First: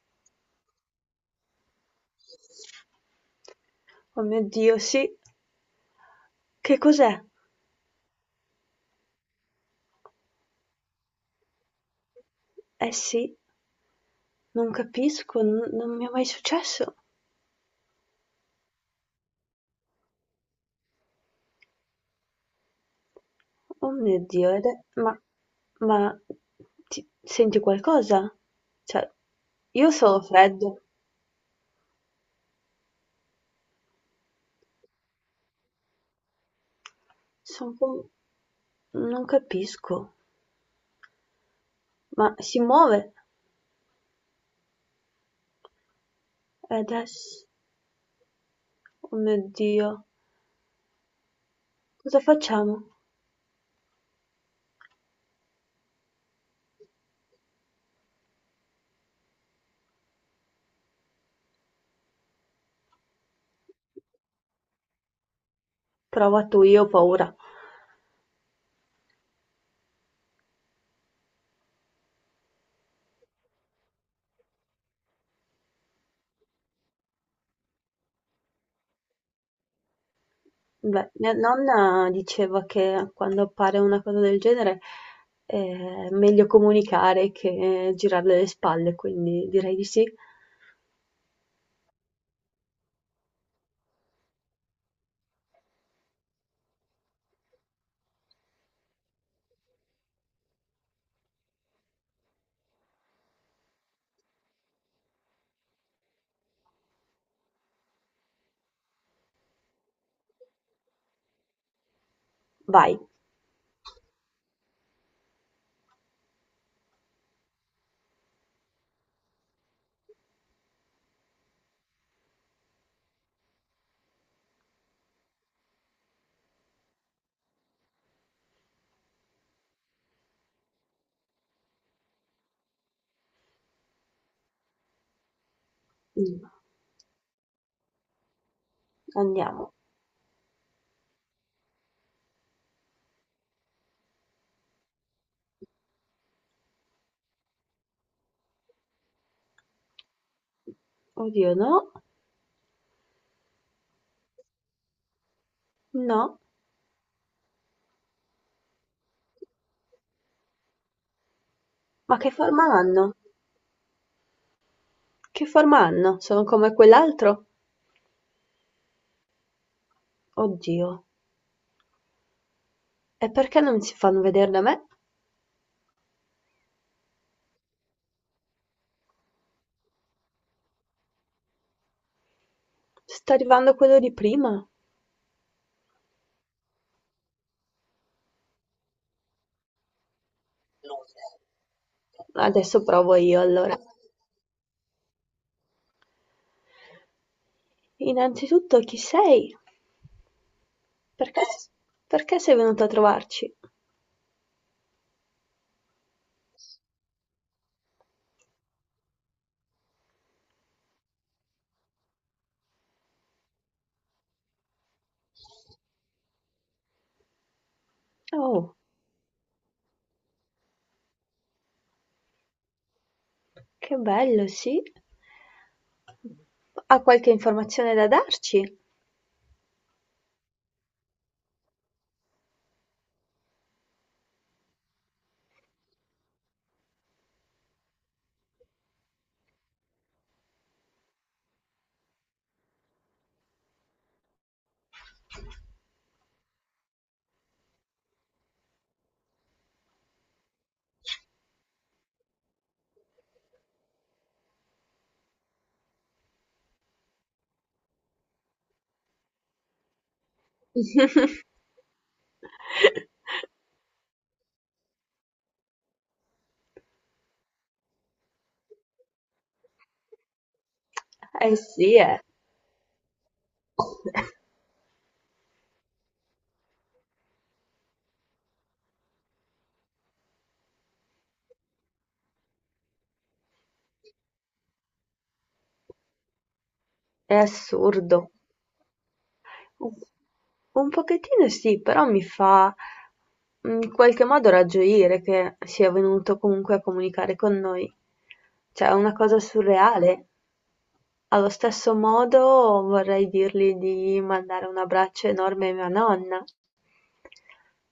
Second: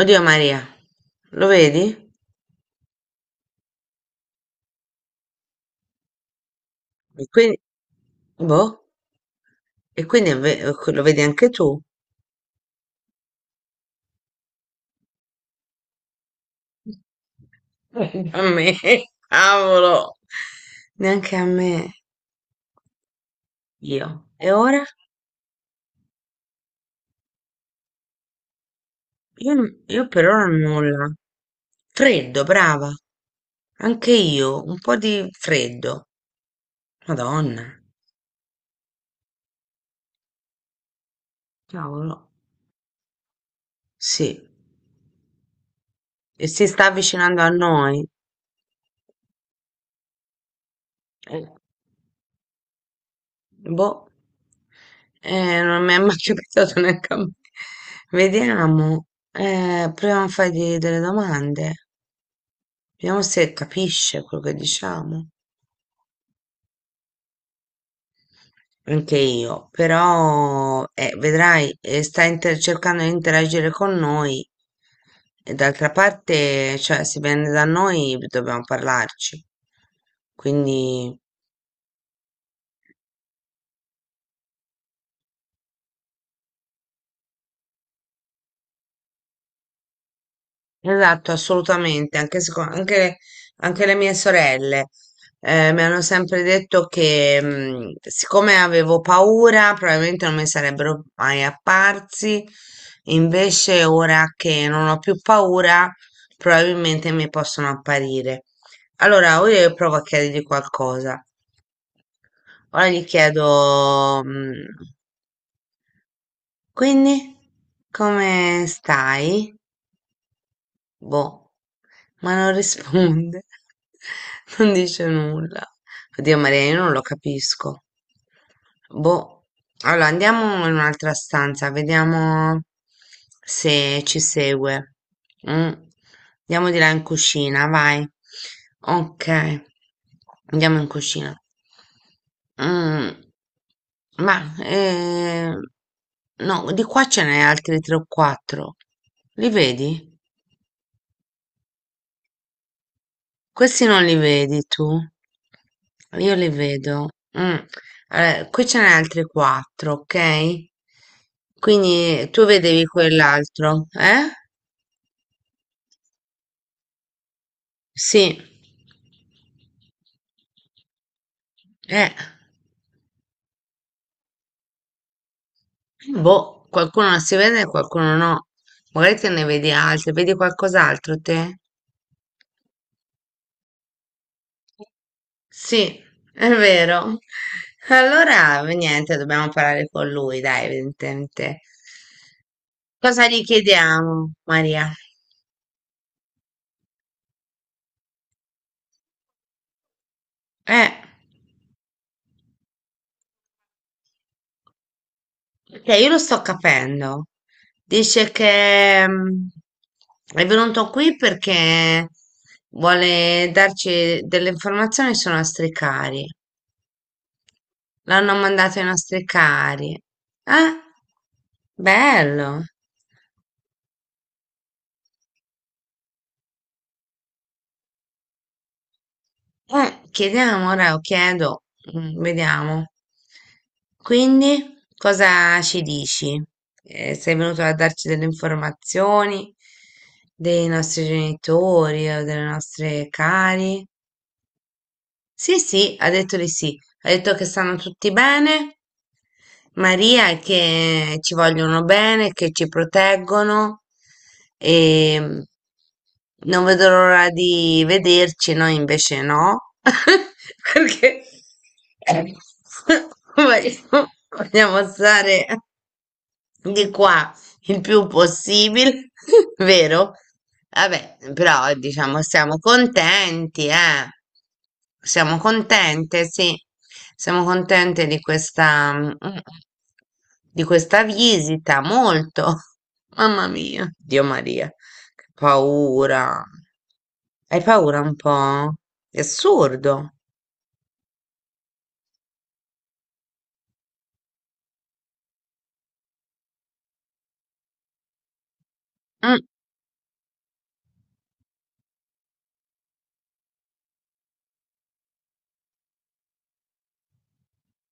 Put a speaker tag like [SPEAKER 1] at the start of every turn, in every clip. [SPEAKER 1] Oddio Maria, lo vedi?
[SPEAKER 2] Oh mio Dio, sì. Che cos'è?
[SPEAKER 1] E quindi, boh, e quindi lo vedi anche tu?
[SPEAKER 2] Eh sì, non capisco, non mi è mai successo.
[SPEAKER 1] A me, cavolo, neanche a me,
[SPEAKER 2] Oh mio
[SPEAKER 1] io.
[SPEAKER 2] Dio,
[SPEAKER 1] E
[SPEAKER 2] ed è-
[SPEAKER 1] ora?
[SPEAKER 2] ma ti- senti qualcosa? Cioè,
[SPEAKER 1] Io,
[SPEAKER 2] io
[SPEAKER 1] io
[SPEAKER 2] sono
[SPEAKER 1] per ora
[SPEAKER 2] freddo,
[SPEAKER 1] nulla. Freddo, brava. Anche io, un po' di freddo. Madonna,
[SPEAKER 2] sono com- non capisco,
[SPEAKER 1] cavolo.
[SPEAKER 2] ma si muove.
[SPEAKER 1] Sì, e si
[SPEAKER 2] E
[SPEAKER 1] sta
[SPEAKER 2] adesso,
[SPEAKER 1] avvicinando a noi.
[SPEAKER 2] oh mio Dio, cosa facciamo?
[SPEAKER 1] Boh, non mi è mai capitato neanche a me. Vediamo, proviamo a fargli delle domande, vediamo se capisce quello che diciamo.
[SPEAKER 2] Prova tu, io ho paura.
[SPEAKER 1] Anche io, però, vedrai, cercando di interagire con noi e d'altra parte, cioè, se viene da noi dobbiamo parlarci.
[SPEAKER 2] Beh,
[SPEAKER 1] Quindi.
[SPEAKER 2] mia nonna diceva che quando appare una cosa del genere è meglio comunicare che girarle le spalle, quindi direi di sì.
[SPEAKER 1] Esatto, assolutamente, anche le mie sorelle mi hanno sempre detto che siccome avevo paura, probabilmente non mi sarebbero mai apparsi, invece ora che non ho più paura, probabilmente mi possono apparire. Allora, io provo a chiedergli qualcosa. Ora
[SPEAKER 2] Vai.
[SPEAKER 1] gli chiedo, quindi, come stai? Boh, ma non risponde, non dice nulla. Oddio Maria, io non lo capisco. Boh, allora andiamo in un'altra stanza, vediamo se ci segue. Mm.
[SPEAKER 2] Mm.
[SPEAKER 1] Andiamo di là in cucina, vai. Ok,
[SPEAKER 2] Andiamo.
[SPEAKER 1] andiamo in cucina. Mm, Ma, no, di qua ce n'è altri 3 o 4. Li vedi?
[SPEAKER 2] Oddio, no,
[SPEAKER 1] Questi non li vedi tu? Io
[SPEAKER 2] no.
[SPEAKER 1] li vedo. Mm. Allora, qui ce n'è altri quattro, ok?
[SPEAKER 2] Ma
[SPEAKER 1] Quindi
[SPEAKER 2] che
[SPEAKER 1] tu
[SPEAKER 2] forma
[SPEAKER 1] vedevi
[SPEAKER 2] hanno?
[SPEAKER 1] quell'altro, eh?
[SPEAKER 2] Che forma hanno? Sono come quell'altro?
[SPEAKER 1] Sì,
[SPEAKER 2] Oddio.
[SPEAKER 1] eh.
[SPEAKER 2] E perché non si fanno vedere da me?
[SPEAKER 1] Boh, qualcuno non si vede e qualcuno no. Magari te ne vedi altri, vedi qualcos'altro te?
[SPEAKER 2] Sta arrivando quello di prima.
[SPEAKER 1] Sì, è vero. Allora, niente, dobbiamo parlare con lui, dai, evidentemente.
[SPEAKER 2] Adesso provo
[SPEAKER 1] Cosa
[SPEAKER 2] io
[SPEAKER 1] gli
[SPEAKER 2] allora.
[SPEAKER 1] chiediamo, Maria?
[SPEAKER 2] Innanzitutto, chi sei?
[SPEAKER 1] Eh.
[SPEAKER 2] Perché, perché sei venuto a trovarci?
[SPEAKER 1] Perché io lo sto capendo. Dice che è venuto qui perché vuole darci delle informazioni sui nostri cari. L'hanno
[SPEAKER 2] Oh,
[SPEAKER 1] mandato ai nostri cari. Eh? Bello.
[SPEAKER 2] che bello, sì. Ha qualche informazione da darci?
[SPEAKER 1] Chiediamo ora, o chiedo, vediamo. Quindi, cosa ci dici? Sei venuto a darci delle informazioni dei nostri genitori o delle nostre cari? Sì, sì, ha detto di sì. Ha detto che stanno tutti bene. Maria è che ci vogliono bene, che ci proteggono e non vedo l'ora di vederci, noi invece no, perché eh, vogliamo stare di qua. Il più possibile, vero? Vabbè,
[SPEAKER 2] Eh
[SPEAKER 1] però
[SPEAKER 2] sì,
[SPEAKER 1] diciamo siamo contenti, eh. Siamo contente, sì. Siamo contente di questa, di questa visita, molto. Mamma mia, Dio Maria, che paura.
[SPEAKER 2] è
[SPEAKER 1] Hai paura un
[SPEAKER 2] assurdo.
[SPEAKER 1] po'? È assurdo.
[SPEAKER 2] Un un pochettino sì, però mi fa in qualche modo ragioire che sia venuto comunque a comunicare con noi. Cioè, è una
[SPEAKER 1] Mm,
[SPEAKER 2] cosa surreale. Allo stesso modo vorrei dirgli di mandare un abbraccio enorme a mia nonna.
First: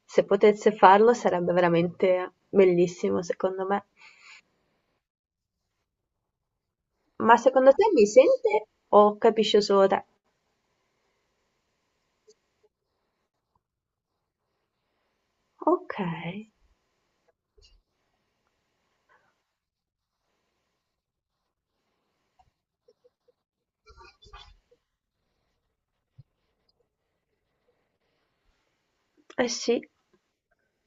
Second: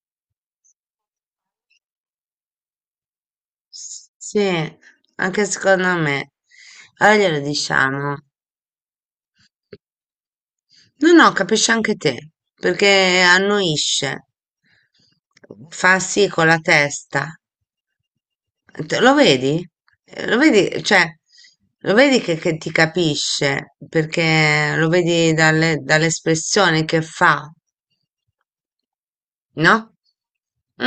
[SPEAKER 2] Se potesse farlo sarebbe veramente bellissimo, secondo me.
[SPEAKER 1] sì, anche secondo me. Allora
[SPEAKER 2] Ma
[SPEAKER 1] glielo
[SPEAKER 2] secondo te mi
[SPEAKER 1] diciamo.
[SPEAKER 2] sente o capisce solo te?
[SPEAKER 1] No, no, capisci anche te, perché annuisce,
[SPEAKER 2] Ok,
[SPEAKER 1] fa sì con la testa. Lo vedi? Lo vedi, cioè, lo vedi che ti capisce, perché lo vedi dalle, dall'espressione che fa,
[SPEAKER 2] eh sì,
[SPEAKER 1] no?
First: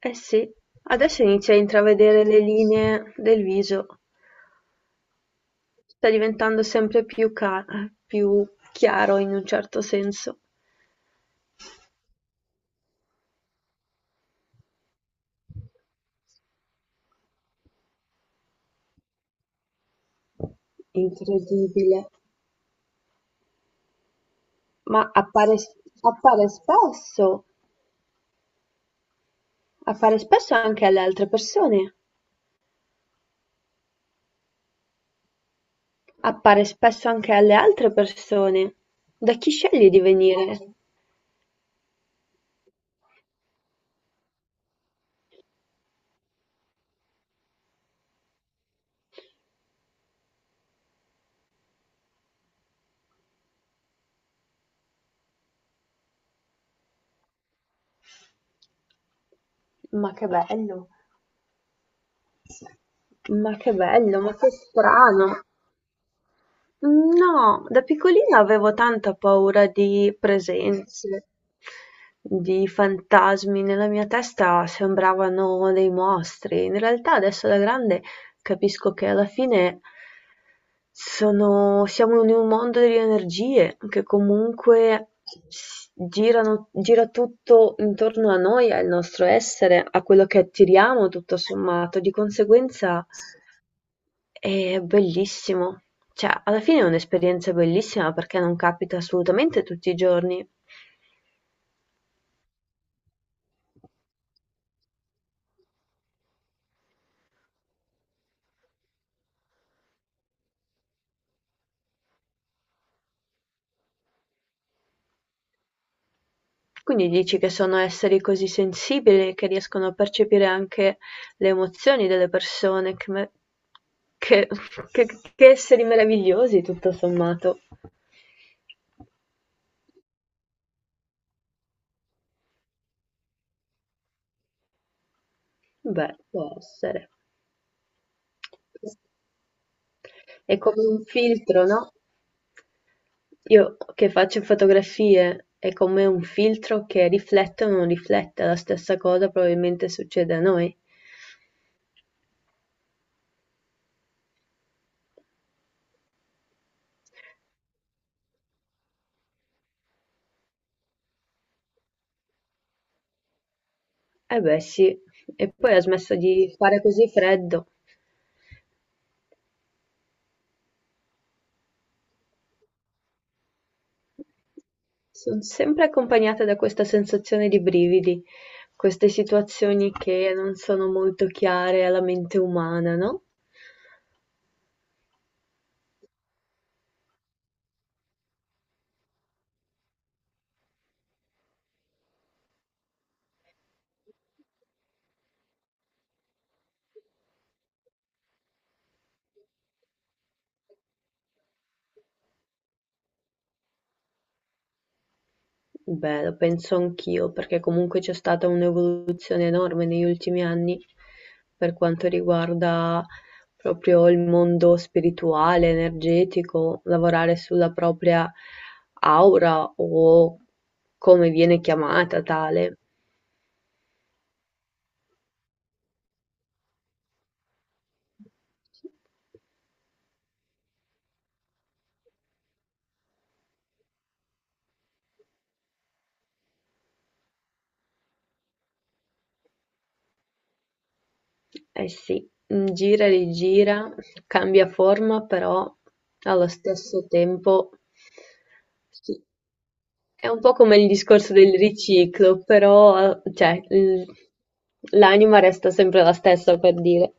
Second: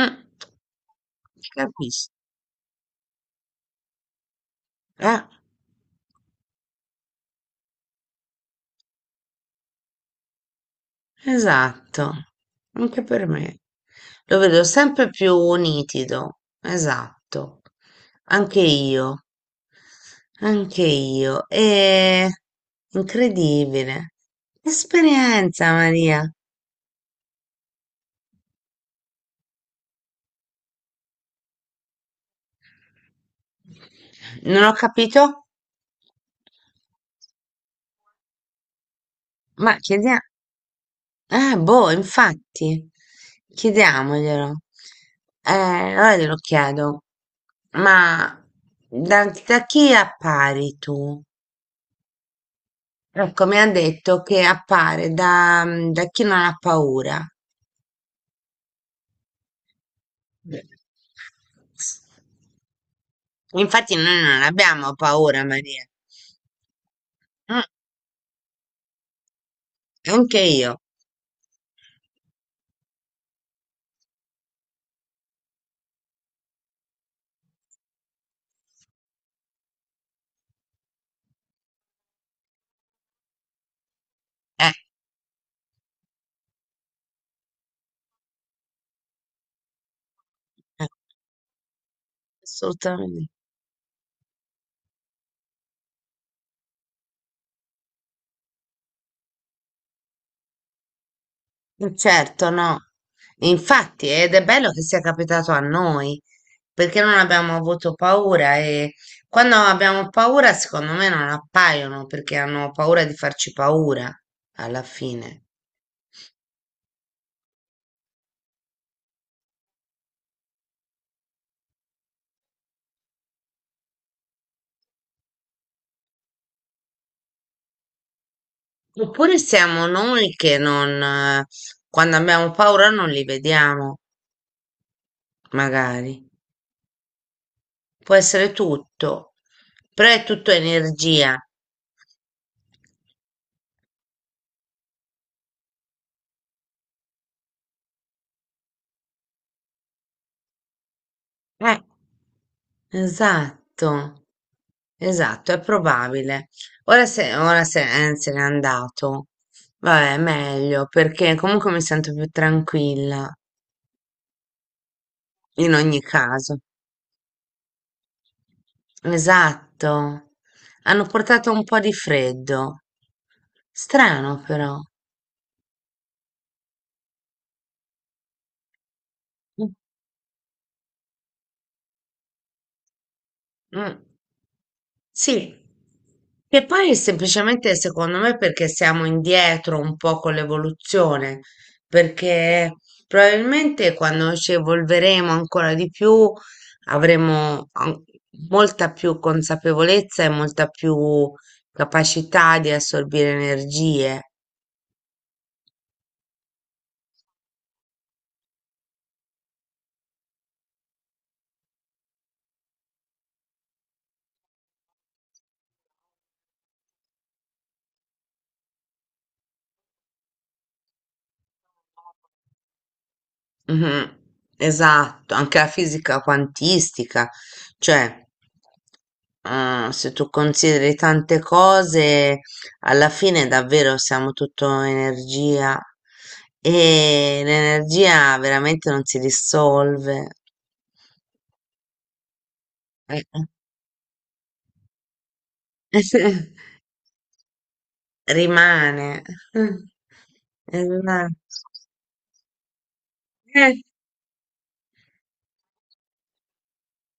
[SPEAKER 2] eh sì. Adesso
[SPEAKER 1] Ti
[SPEAKER 2] inizia a
[SPEAKER 1] capisce,
[SPEAKER 2] intravedere le linee del viso.
[SPEAKER 1] eh?
[SPEAKER 2] Sta diventando più chiaro in un certo senso.
[SPEAKER 1] Esatto, anche per me. Lo vedo sempre più nitido, esatto. Anche io, anche io.
[SPEAKER 2] Incredibile.
[SPEAKER 1] È incredibile.
[SPEAKER 2] Ma appare,
[SPEAKER 1] Esperienza, Maria.
[SPEAKER 2] appare spesso, appare spesso anche alle altre persone.
[SPEAKER 1] Non ho capito?
[SPEAKER 2] Appare spesso anche alle altre persone. Da chi
[SPEAKER 1] Ma
[SPEAKER 2] scegli di
[SPEAKER 1] chiediamo,
[SPEAKER 2] venire?
[SPEAKER 1] boh, infatti, chiediamoglielo. Allora glielo chiedo, ma da chi appari tu? Ecco, mi ha detto che appare da, da chi non ha paura.
[SPEAKER 2] Ma che bello. Ma che
[SPEAKER 1] Infatti
[SPEAKER 2] bello,
[SPEAKER 1] noi
[SPEAKER 2] ma
[SPEAKER 1] non
[SPEAKER 2] che
[SPEAKER 1] abbiamo
[SPEAKER 2] strano.
[SPEAKER 1] paura, Maria. Mm,
[SPEAKER 2] No, da piccolina avevo tanta paura di
[SPEAKER 1] anche io.
[SPEAKER 2] presenze, di fantasmi. Nella mia testa sembravano dei mostri. In realtà adesso da grande capisco che alla fine siamo in un mondo di energie che
[SPEAKER 1] Eh,
[SPEAKER 2] comunque girano, gira tutto intorno a noi, al nostro essere, a quello che
[SPEAKER 1] eh,
[SPEAKER 2] attiriamo, tutto sommato. Di conseguenza.
[SPEAKER 1] assolutamente.
[SPEAKER 2] È bellissimo. Cioè, alla fine è un'esperienza bellissima perché non capita assolutamente tutti i giorni.
[SPEAKER 1] Certo, no. Infatti, ed è bello che sia capitato a noi, perché non abbiamo avuto paura e quando abbiamo paura, secondo me non appaiono, perché hanno paura di farci paura alla fine.
[SPEAKER 2] Quindi dici che sono esseri così sensibili che riescono a percepire anche le emozioni delle persone. Che- che- che esseri meravigliosi, tutto sommato.
[SPEAKER 1] Oppure siamo noi che non, quando abbiamo paura non li vediamo,
[SPEAKER 2] Beh,
[SPEAKER 1] magari.
[SPEAKER 2] può essere.
[SPEAKER 1] Può essere tutto, però è tutto
[SPEAKER 2] È come un
[SPEAKER 1] energia.
[SPEAKER 2] filtro, no? Io che faccio fotografie è come un filtro che riflette o non riflette, la stessa cosa probabilmente succede a noi.
[SPEAKER 1] Eh, esatto, esatto, è probabile. Ora se, se n'è andato, vabbè, meglio, perché comunque mi sento più tranquilla,
[SPEAKER 2] Eh beh sì, e
[SPEAKER 1] in
[SPEAKER 2] poi ha
[SPEAKER 1] ogni
[SPEAKER 2] smesso di
[SPEAKER 1] caso.
[SPEAKER 2] fare così freddo.
[SPEAKER 1] Esatto, hanno portato un po' di freddo. Strano però.
[SPEAKER 2] Son sempre accompagnata da questa sensazione di brividi, queste situazioni che non sono molto chiare alla mente umana, no?
[SPEAKER 1] Mm, sì, che poi semplicemente secondo me perché siamo indietro un po' con l'evoluzione, perché probabilmente quando ci evolveremo ancora di più avremo molta più consapevolezza e molta più capacità di assorbire energie.
[SPEAKER 2] Beh, lo penso anch'io, perché comunque c'è stata un'evoluzione enorme negli ultimi anni per quanto riguarda proprio il mondo spirituale, energetico, lavorare sulla propria aura o come viene chiamata tale.
[SPEAKER 1] Mhm. Esatto, anche la fisica quantistica, cioè se tu consideri tante cose, alla fine davvero siamo tutto energia e l'energia veramente non si dissolve,
[SPEAKER 2] Eh sì, gira e
[SPEAKER 1] eh,
[SPEAKER 2] rigira, cambia forma, però allo
[SPEAKER 1] eh,
[SPEAKER 2] stesso tempo sì.
[SPEAKER 1] rimane.
[SPEAKER 2] È un po' come il
[SPEAKER 1] Esatto.
[SPEAKER 2] discorso del riciclo, però, l'anima resta sempre la stessa, per dire.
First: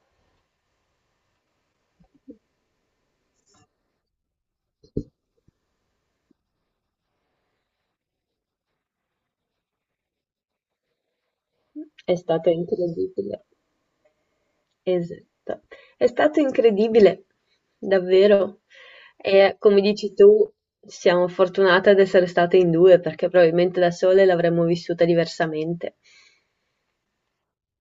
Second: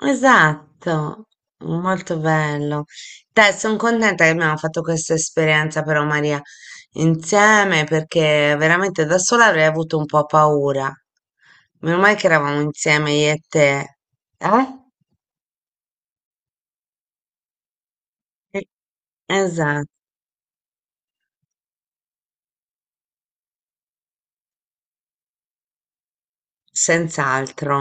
[SPEAKER 1] Esatto, molto bello. Dai, sono contenta che abbiamo fatto questa esperienza però Maria insieme perché veramente da sola avrei avuto un po' paura. Meno male
[SPEAKER 2] È
[SPEAKER 1] che
[SPEAKER 2] stato
[SPEAKER 1] eravamo insieme io e
[SPEAKER 2] incredibile.
[SPEAKER 1] te. Eh?
[SPEAKER 2] Esatto. È stato incredibile, davvero.
[SPEAKER 1] Eh,
[SPEAKER 2] E come
[SPEAKER 1] Esatto,
[SPEAKER 2] dici tu, siamo fortunate ad essere state in due, perché probabilmente da sole l'avremmo vissuta diversamente.
[SPEAKER 1] senz'altro.